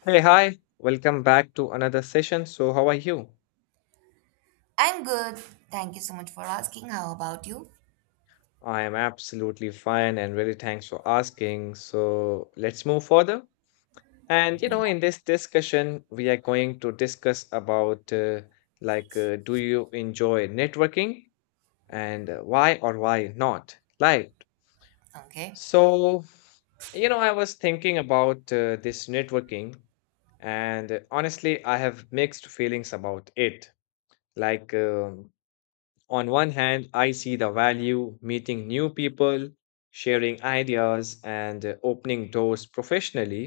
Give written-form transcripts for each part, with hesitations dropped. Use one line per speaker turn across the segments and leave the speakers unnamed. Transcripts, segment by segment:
Hey, hi. Welcome back to another session. So, how are you?
I'm good. Thank you so much for asking. How about you?
I am absolutely fine and really thanks for asking. So, let's move further. In this discussion, we are going to discuss about do you enjoy networking and why or why not?
Okay.
So I was thinking about this networking and honestly, I have mixed feelings about it. Like, um On one hand, I see the value meeting new people, sharing ideas, and opening doors professionally.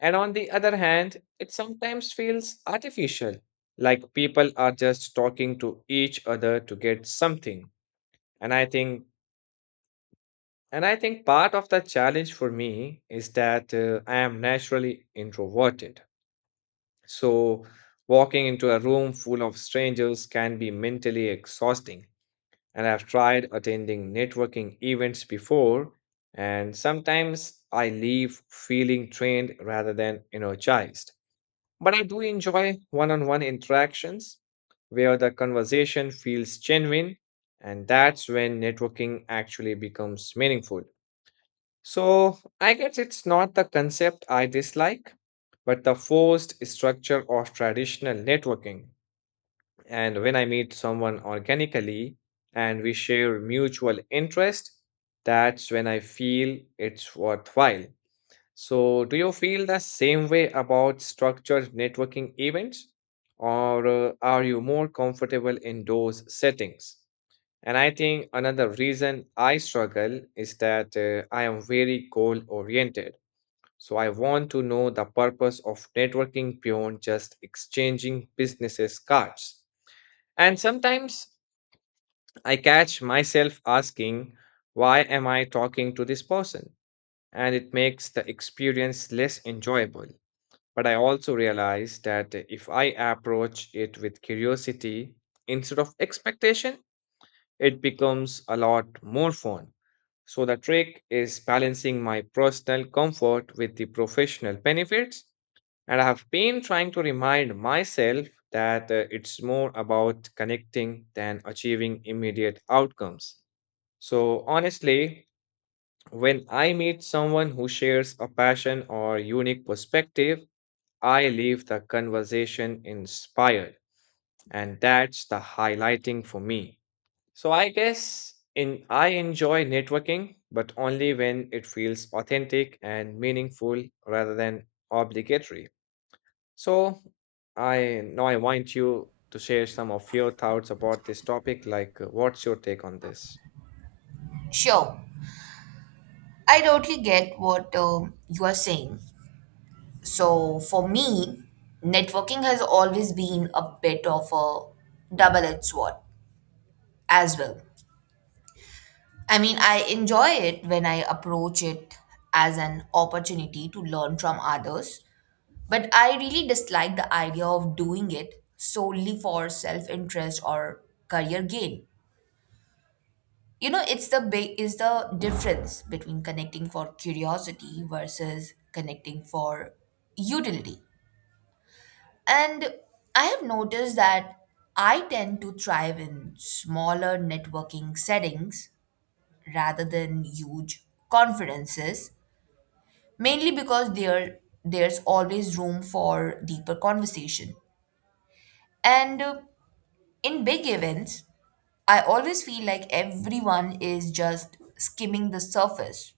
And on the other hand, it sometimes feels artificial, like people are just talking to each other to get something. And I think and I think part of the challenge for me is that I am naturally introverted. So walking into a room full of strangers can be mentally exhausting, and I've tried attending networking events before, and sometimes I leave feeling drained rather than energized. But I do enjoy one on one interactions where the conversation feels genuine, and that's when networking actually becomes meaningful. So I guess it's not the concept I dislike, but the forced structure of traditional networking. And when I meet someone organically and we share mutual interest, that's when I feel it's worthwhile. So, do you feel the same way about structured networking events, or are you more comfortable in those settings? And I think another reason I struggle is that I am very goal oriented. So, I want to know the purpose of networking beyond just exchanging businesses cards. And sometimes I catch myself asking, why am I talking to this person? And it makes the experience less enjoyable. But I also realize that if I approach it with curiosity instead of expectation, it becomes a lot more fun. So the trick is balancing my personal comfort with the professional benefits, and I have been trying to remind myself that it's more about connecting than achieving immediate outcomes. So, honestly, when I meet someone who shares a passion or unique perspective, I leave the conversation inspired. And that's the highlighting for me. So, I guess in I enjoy networking, but only when it feels authentic and meaningful rather than obligatory. So, I want you to share some of your thoughts about this topic. What's your take on this?
Sure. I totally get what you are saying. So, for me, networking has always been a bit of a double edged sword as well. I mean, I enjoy it when I approach it as an opportunity to learn from others, but I really dislike the idea of doing it solely for self interest or career gain. You know, it's the big is the difference between connecting for curiosity versus connecting for utility. And I have noticed that I tend to thrive in smaller networking settings rather than huge conferences, mainly because there's always room for deeper conversation. And In big events, I always feel like everyone is just skimming the surface,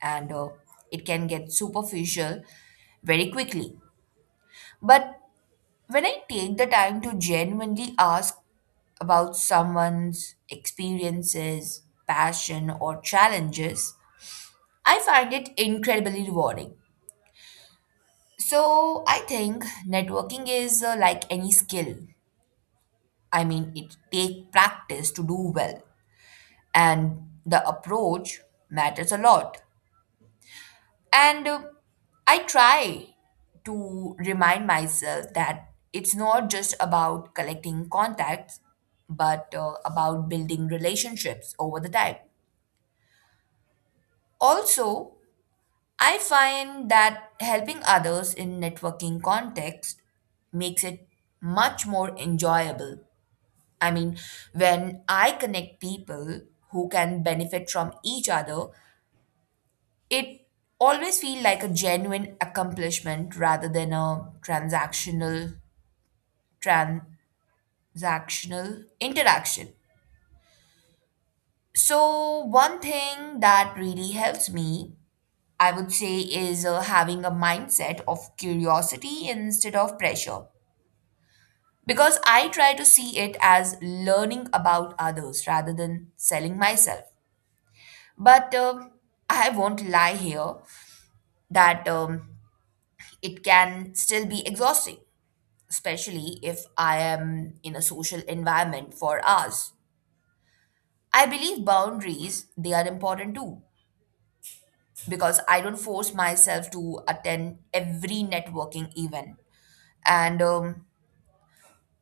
and it can get superficial very quickly. But when I take the time to genuinely ask about someone's experiences, passion, or challenges, I find it incredibly rewarding. So I think networking is like any skill. I mean, it takes practice to do well, and the approach matters a lot. And I try to remind myself that it's not just about collecting contacts, but about building relationships over the time. Also, I find that helping others in networking context makes it much more enjoyable. I mean, when I connect people who can benefit from each other, it always feels like a genuine accomplishment rather than a transactional interaction. So one thing that really helps me, I would say, is having a mindset of curiosity instead of pressure, because I try to see it as learning about others rather than selling myself. But I won't lie here that it can still be exhausting, especially if I am in a social environment for hours. I believe boundaries, they are important too, because I don't force myself to attend every networking event. And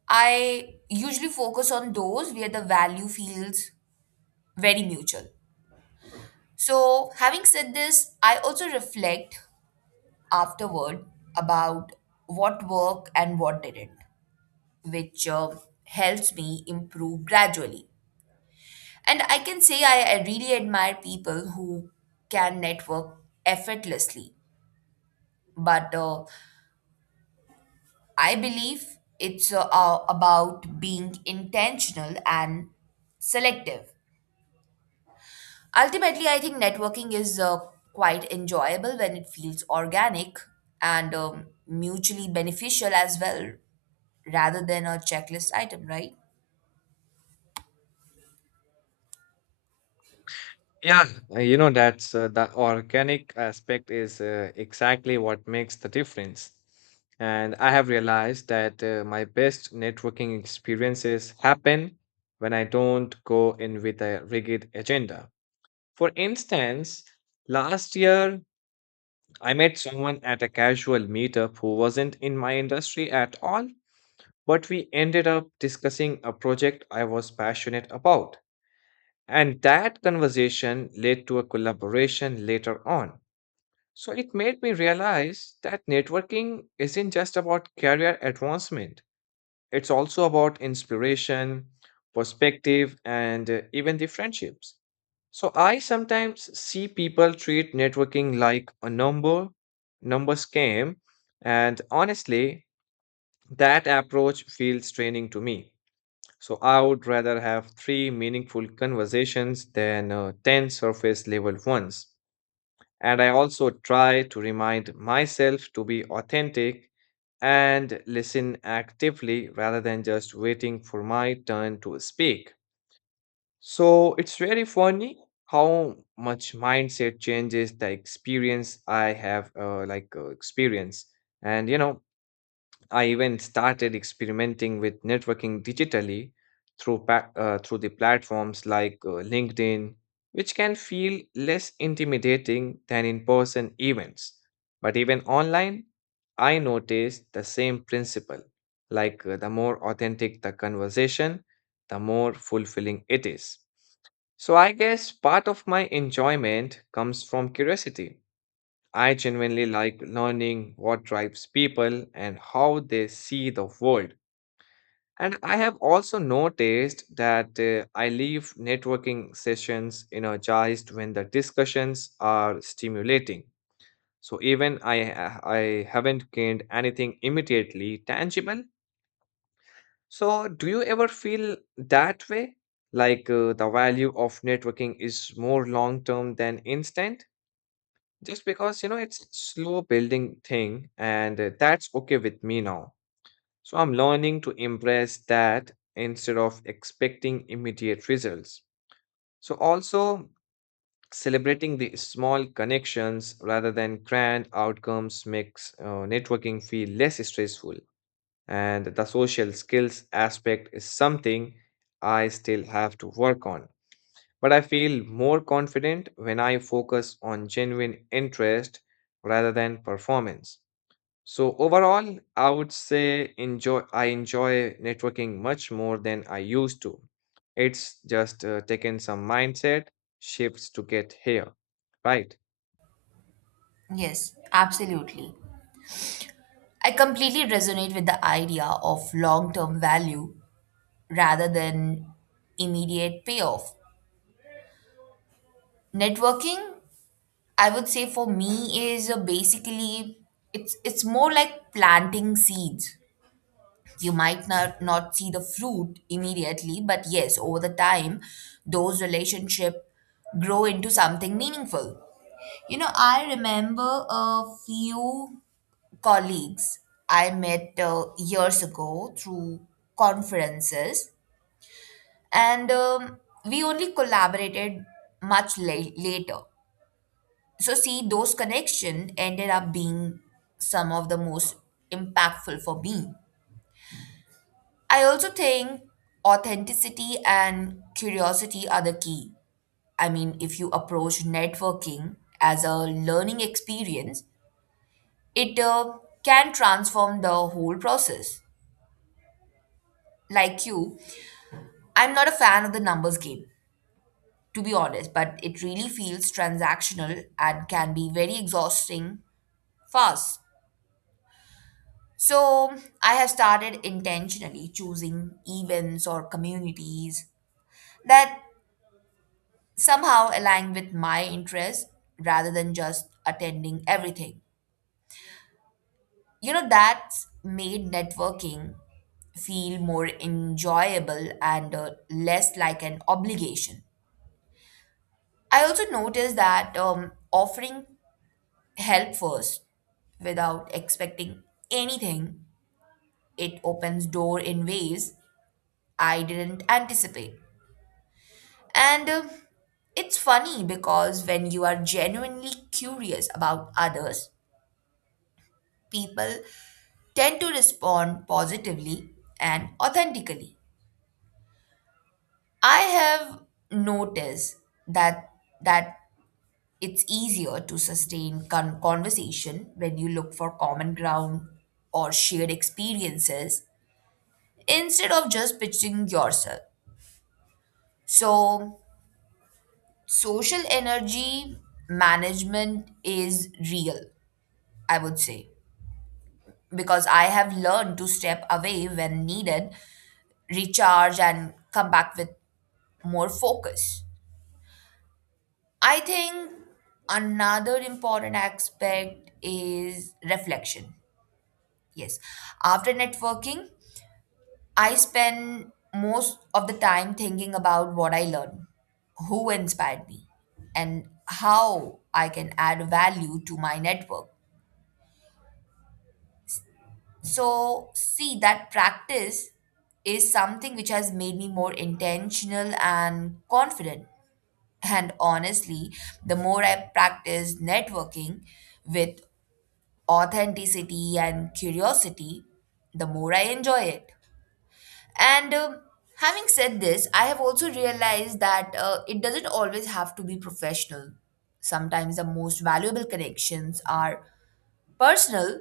I usually focus on those where the value feels very mutual. So, having said this, I also reflect afterward about what worked and what didn't, which helps me improve gradually. And I can say I really admire people who can network effortlessly. But I believe it's about being intentional and selective. Ultimately, I think networking is quite enjoyable when it feels organic and mutually beneficial as well, rather than a checklist item, right?
Yeah. You know, that's the organic aspect is exactly what makes the difference. And I have realized that my best networking experiences happen when I don't go in with a rigid agenda. For instance, last year I met someone at a casual meetup who wasn't in my industry at all, but we ended up discussing a project I was passionate about. And that conversation led to a collaboration later on. So it made me realize that networking isn't just about career advancement, it's also about inspiration, perspective, and even the friendships. So I sometimes see people treat networking like a numbers game, and honestly, that approach feels draining to me. So I would rather have three meaningful conversations than 10 surface level ones. And I also try to remind myself to be authentic and listen actively rather than just waiting for my turn to speak. So it's really funny how much mindset changes the experience I have, like experience. And you know, I even started experimenting with networking digitally through through the platforms like LinkedIn, which can feel less intimidating than in-person events. But even online, I noticed the same principle. The more authentic the conversation, the more fulfilling it is. So I guess part of my enjoyment comes from curiosity. I genuinely like learning what drives people and how they see the world. And I have also noticed that I leave networking sessions energized when the discussions are stimulating. So even I haven't gained anything immediately tangible. So do you ever feel that way? The value of networking is more long term than instant? Just because you know it's slow building thing, and that's okay with me now, so I'm learning to embrace that instead of expecting immediate results. So also, celebrating the small connections rather than grand outcomes makes networking feel less stressful, and the social skills aspect is something I still have to work on, but I feel more confident when I focus on genuine interest rather than performance. So overall, I would say enjoy I enjoy networking much more than I used to. It's just taken some mindset shifts to get here, right?
Yes, absolutely. I completely resonate with the idea of long term value rather than immediate payoff. Networking, I would say for me, is basically, it's more like planting seeds. You might not see the fruit immediately, but yes, over the time, those relationship grow into something meaningful. You know, I remember a few colleagues I met years ago through conferences, and we only collaborated later. So see, those connections ended up being some of the most impactful for me. I also think authenticity and curiosity are the key. I mean, if you approach networking as a learning experience, it can transform the whole process. Like you, I'm not a fan of the numbers game, to be honest, but it really feels transactional and can be very exhausting fast. So I have started intentionally choosing events or communities that somehow align with my interests rather than just attending everything. You know, that's made networking feel more enjoyable and less like an obligation. I also noticed that offering help first without expecting anything, it opens door in ways I didn't anticipate. And It's funny, because when you are genuinely curious about others, people tend to respond positively and authentically. I have noticed that that it's easier to sustain conversation when you look for common ground or shared experiences instead of just pitching yourself. So, social energy management is real, I would say, because I have learned to step away when needed, recharge, and come back with more focus. I think another important aspect is reflection. Yes, after networking, I spend most of the time thinking about what I learned, who inspired me, and how I can add value to my network. So, see, that practice is something which has made me more intentional and confident. And honestly, the more I practice networking with authenticity and curiosity, the more I enjoy it. And Having said this, I have also realized that it doesn't always have to be professional. Sometimes the most valuable connections are personal,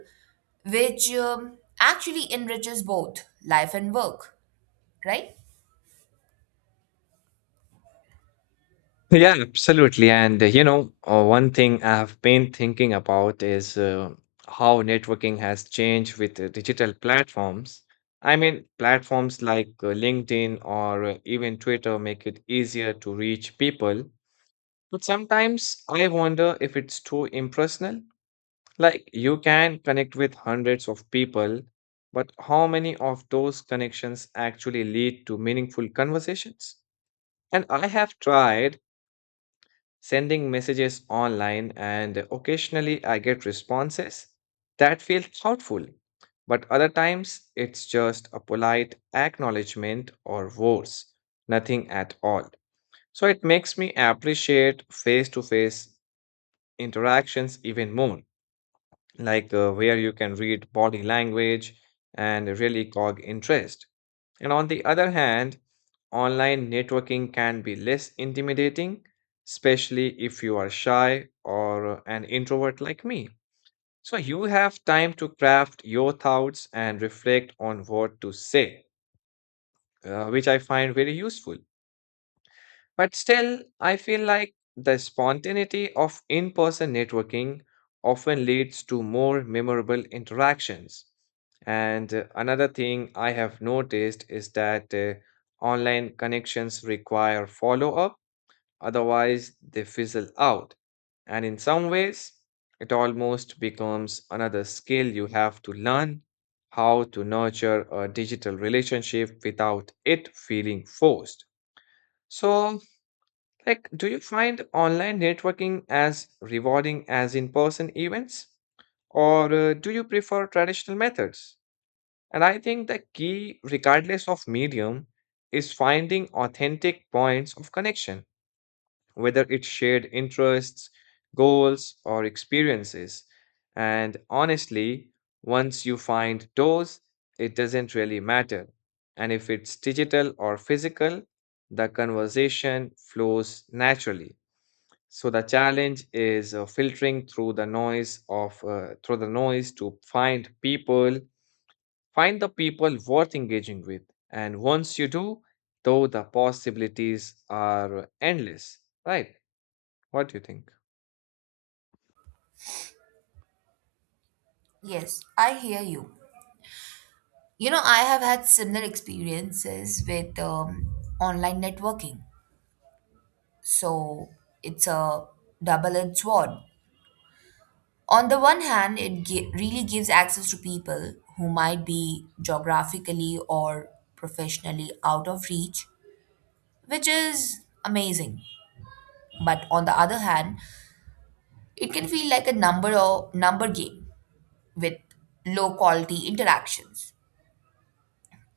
which actually enriches both life and work, right?
Yeah, absolutely. One thing I've been thinking about is how networking has changed with digital platforms. I mean, platforms like LinkedIn or even Twitter make it easier to reach people. But sometimes I wonder if it's too impersonal. Like, you can connect with hundreds of people, but how many of those connections actually lead to meaningful conversations? And I have tried sending messages online, and occasionally I get responses that feel thoughtful. But other times, it's just a polite acknowledgement or worse, nothing at all. So it makes me appreciate face to face interactions even more, where you can read body language and really cog interest. And on the other hand, online networking can be less intimidating, especially if you are shy or an introvert like me. So you have time to craft your thoughts and reflect on what to say, which I find very useful. But still, I feel like the spontaneity of in person networking often leads to more memorable interactions. And another thing I have noticed is that online connections require follow up, otherwise, they fizzle out. And in some ways, it almost becomes another skill you have to learn how to nurture a digital relationship without it feeling forced. So, like, do you find online networking as rewarding as in person events? Or do you prefer traditional methods? And I think the key, regardless of medium, is finding authentic points of connection, whether it's shared interests, goals, or experiences. And honestly, once you find those, it doesn't really matter. And if it's digital or physical, the conversation flows naturally. So the challenge is filtering through the noise of through the noise find the people worth engaging with. And once you do, though the possibilities are endless, right? What do you think?
Yes, I hear you. You know, I have had similar experiences with online networking. So it's a double edged sword. On the one hand, it really gives access to people who might be geographically or professionally out of reach, which is amazing. But on the other hand, it can feel like a number game with low quality interactions.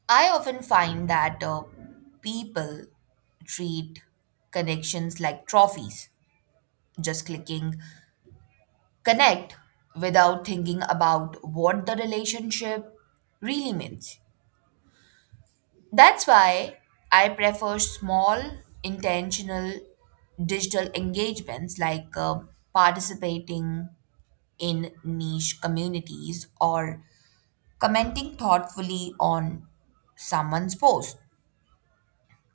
I often find that people treat connections like trophies, just clicking connect without thinking about what the relationship really means. That's why I prefer small, intentional digital engagements, like participating in niche communities or commenting thoughtfully on someone's post.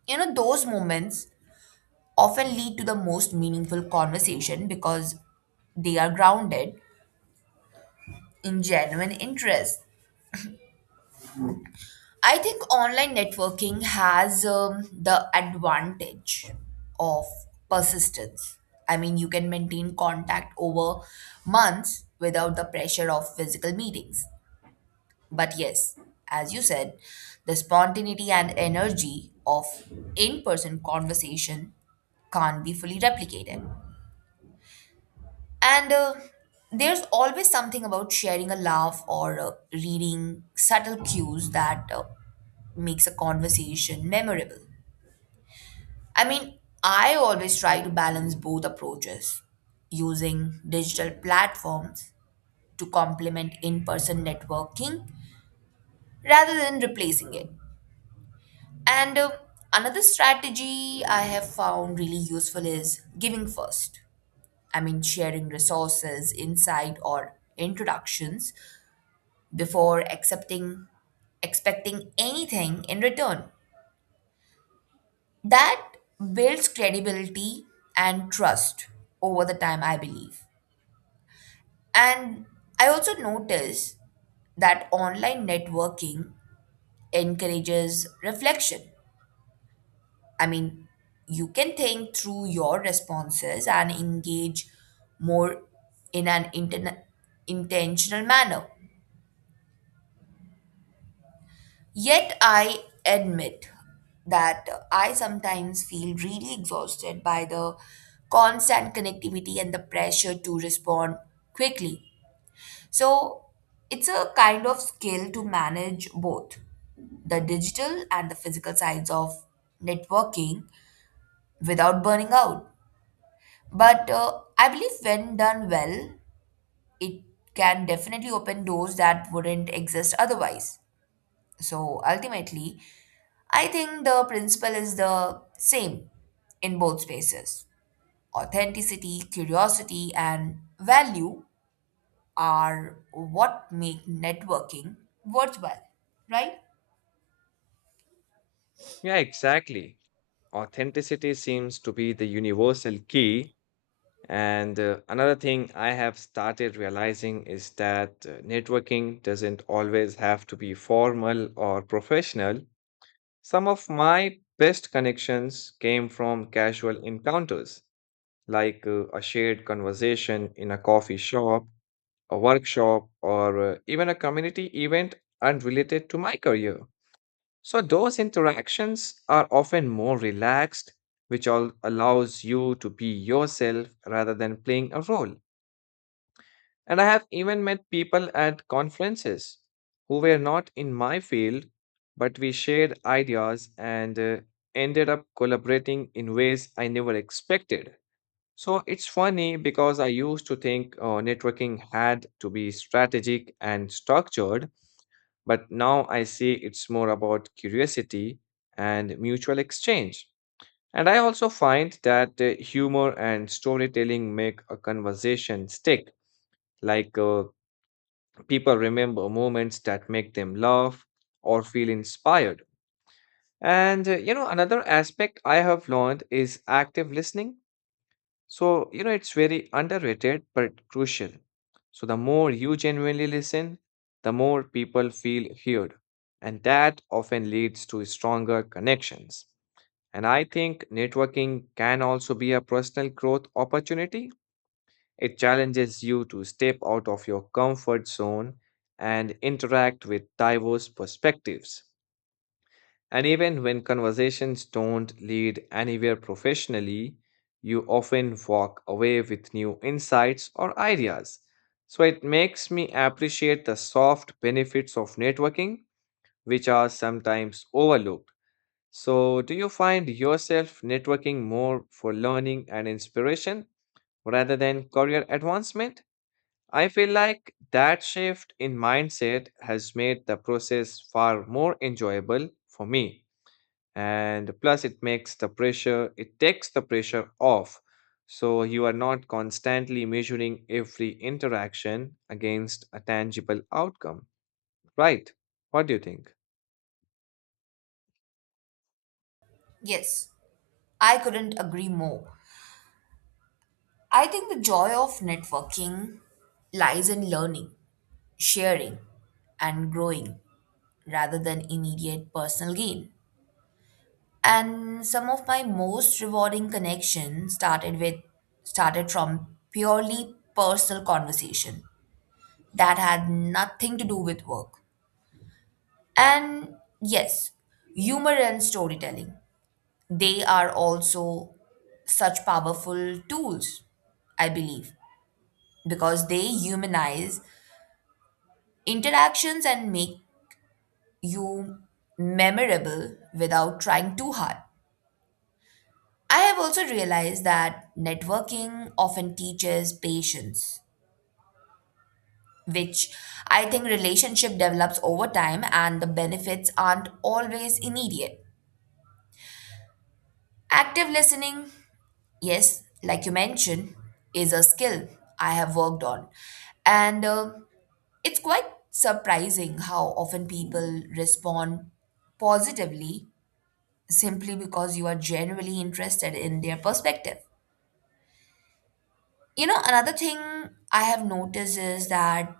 You know, those moments often lead to the most meaningful conversation because they are grounded in genuine interest. I think online networking has the advantage of persistence. I mean, you can maintain contact over months without the pressure of physical meetings. But yes, as you said, the spontaneity and energy of in person conversation can't be fully replicated. And There's always something about sharing a laugh or reading subtle cues that makes a conversation memorable. I mean, I always try to balance both approaches, using digital platforms to complement in person networking rather than replacing it. And Another strategy I have found really useful is giving first. I mean, sharing resources, insight, or introductions before accepting expecting anything in return, that builds credibility and trust over the time, I believe. And I also notice that online networking encourages reflection. I mean, you can think through your responses and engage more in an intern intentional manner. Yet I admit that I sometimes feel really exhausted by the constant connectivity and the pressure to respond quickly. So it's a kind of skill to manage both the digital and the physical sides of networking without burning out. But I believe when done well, it can definitely open doors that wouldn't exist otherwise. So ultimately, I think the principle is the same in both spaces. Authenticity, curiosity, and value are what make networking worthwhile, right?
Yeah, exactly. Authenticity seems to be the universal key. And another thing I have started realizing is that networking doesn't always have to be formal or professional. Some of my best connections came from casual encounters, like a shared conversation in a coffee shop, a workshop, or even a community event unrelated to my career. So, those interactions are often more relaxed, which all allows you to be yourself rather than playing a role. And I have even met people at conferences who were not in my field, but we shared ideas and ended up collaborating in ways I never expected. So it's funny because I used to think networking had to be strategic and structured, but now I see it's more about curiosity and mutual exchange. And I also find that humor and storytelling make a conversation stick, like people remember moments that make them laugh or feel inspired. And, another aspect I have learned is active listening. So, you know, it's very underrated but crucial. So, the more you genuinely listen, the more people feel heard. And that often leads to stronger connections. And I think networking can also be a personal growth opportunity. It challenges you to step out of your comfort zone and interact with diverse perspectives. And even when conversations don't lead anywhere professionally, you often walk away with new insights or ideas. So it makes me appreciate the soft benefits of networking, which are sometimes overlooked. So, do you find yourself networking more for learning and inspiration rather than career advancement? I feel like that shift in mindset has made the process far more enjoyable for me. And plus, it takes the pressure off. So you are not constantly measuring every interaction against a tangible outcome, right? What do you think?
Yes, I couldn't agree more. I think the joy of networking lies in learning, sharing, and growing rather than immediate personal gain. And some of my most rewarding connections started from purely personal conversation that had nothing to do with work. And yes, humor and storytelling, they are also such powerful tools, I believe, because they humanize interactions and make you memorable without trying too hard. I have also realized that networking often teaches patience, which I think relationship develops over time and the benefits aren't always immediate. Active listening, yes, like you mentioned, is a skill I have worked on. And It's quite surprising how often people respond positively simply because you are genuinely interested in their perspective. You know, another thing I have noticed is that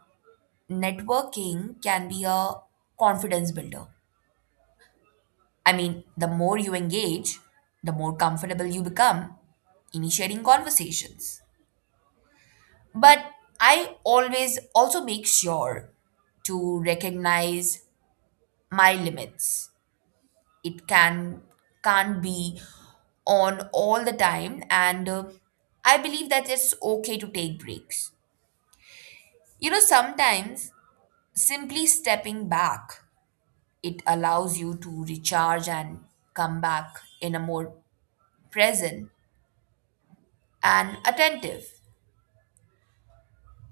networking can be a confidence builder. I mean, the more you engage, the more comfortable you become initiating conversations. But I always also make sure to recognize my limits. It can't be on all the time, and I believe that it's okay to take breaks. You know, sometimes simply stepping back, it allows you to recharge and come back in a more present and attentive.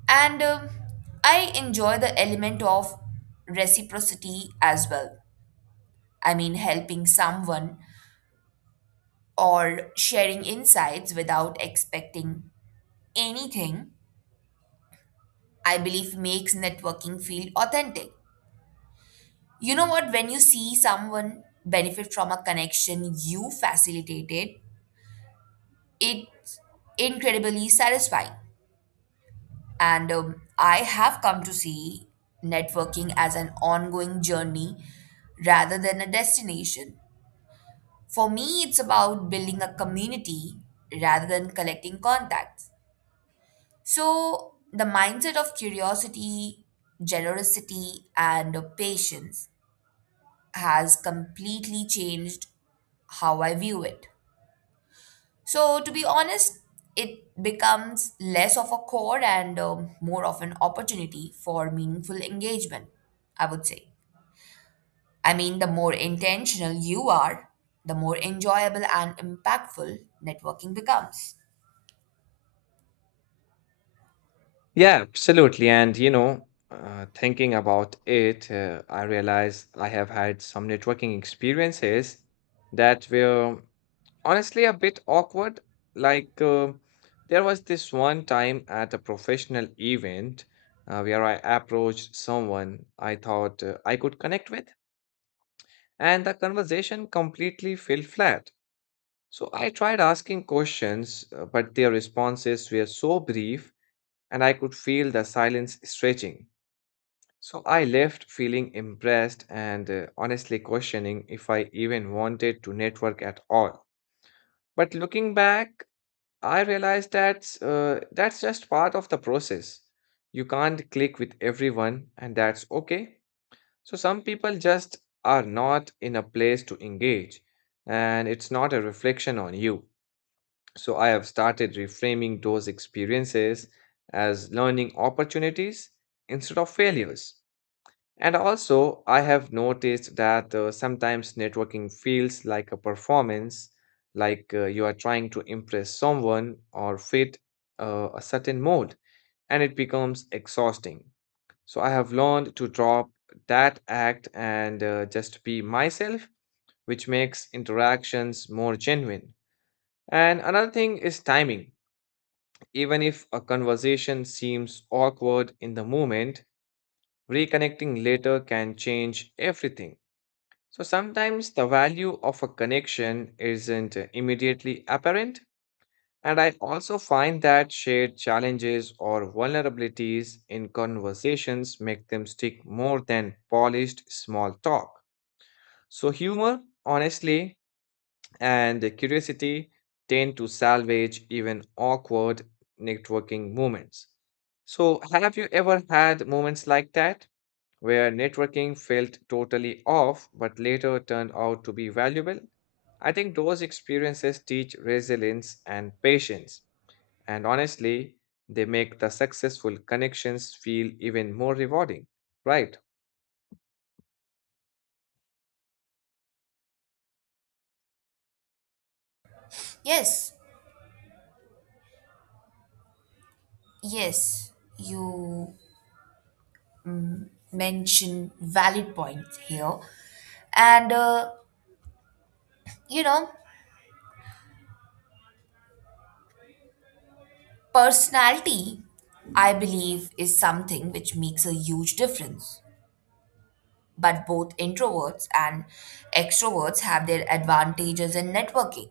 And I enjoy the element of reciprocity as well. I mean, helping someone or sharing insights without expecting anything, I believe makes networking feel authentic. You know what? When you see someone benefit from a connection you facilitated, it's incredibly satisfying. And I have come to see networking as an ongoing journey rather than a destination. For me, it's about building a community rather than collecting contacts. So, the mindset of curiosity, generosity, and patience has completely changed how I view it. So, to be honest, it becomes less of a core and more of an opportunity for meaningful engagement, I would say. I mean, the more intentional you are, the more enjoyable and impactful networking becomes.
Yeah, absolutely. Thinking about it, I realize I have had some networking experiences that were honestly a bit awkward. Like, uh, there was this one time at a professional event where I approached someone I thought I could connect with, and the conversation completely fell flat. So I tried asking questions, but their responses were so brief, and I could feel the silence stretching. So I left feeling impressed and honestly questioning if I even wanted to network at all. But looking back, I realized that's just part of the process. You can't click with everyone, and that's okay. So some people just are not in a place to engage, and it's not a reflection on you. So I have started reframing those experiences as learning opportunities instead of failures. And also, I have noticed that sometimes networking feels like a performance, like you are trying to impress someone or fit a certain mold, and it becomes exhausting. So, I have learned to drop that act and just be myself, which makes interactions more genuine. And another thing is timing. Even if a conversation seems awkward in the moment, reconnecting later can change everything. So sometimes the value of a connection isn't immediately apparent, and I also find that shared challenges or vulnerabilities in conversations make them stick more than polished small talk. So humor, honestly, and curiosity tend to salvage even awkward networking moments. So have you ever had moments like that, where networking felt totally off but later turned out to be valuable? I think those experiences teach resilience and patience, and honestly, they make the successful connections feel even more rewarding, right?
Yes, yes, you mention valid points here. And, you know, personality, I believe, is something which makes a huge difference. But both introverts and extroverts have their advantages in networking.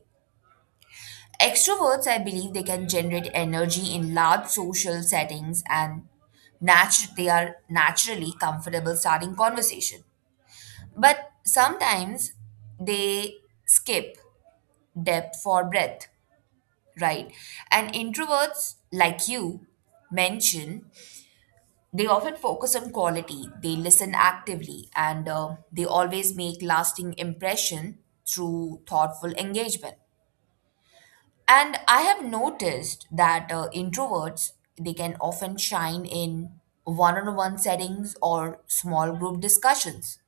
Extroverts, I believe, they can generate energy in large social settings, and they are naturally comfortable starting conversation. But sometimes they skip depth for breadth, right? And introverts, like you mentioned, they often focus on quality, they listen actively, and they always make lasting impression through thoughtful engagement. And I have noticed that introverts, they can often shine in one-on-one settings or small group discussions,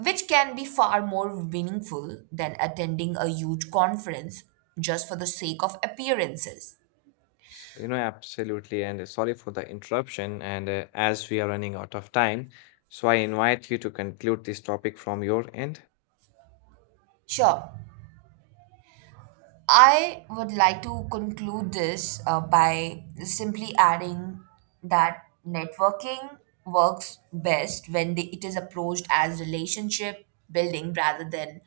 which can be far more meaningful than attending a huge conference just for the sake of appearances.
You know, absolutely. And sorry for the interruption. And As we are running out of time, so I invite you to conclude this topic from your end.
Sure, I would like to conclude this by simply adding that networking works best when it is approached as relationship building rather than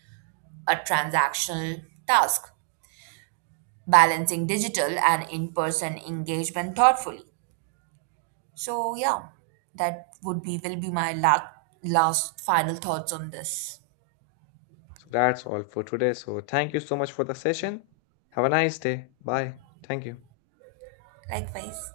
a transactional task, balancing digital and in person engagement thoughtfully. So, yeah, that would be will be my last final thoughts on this.
So that's all for today. So thank you so much for the session. Have a nice day. Bye. Thank you.
Likewise.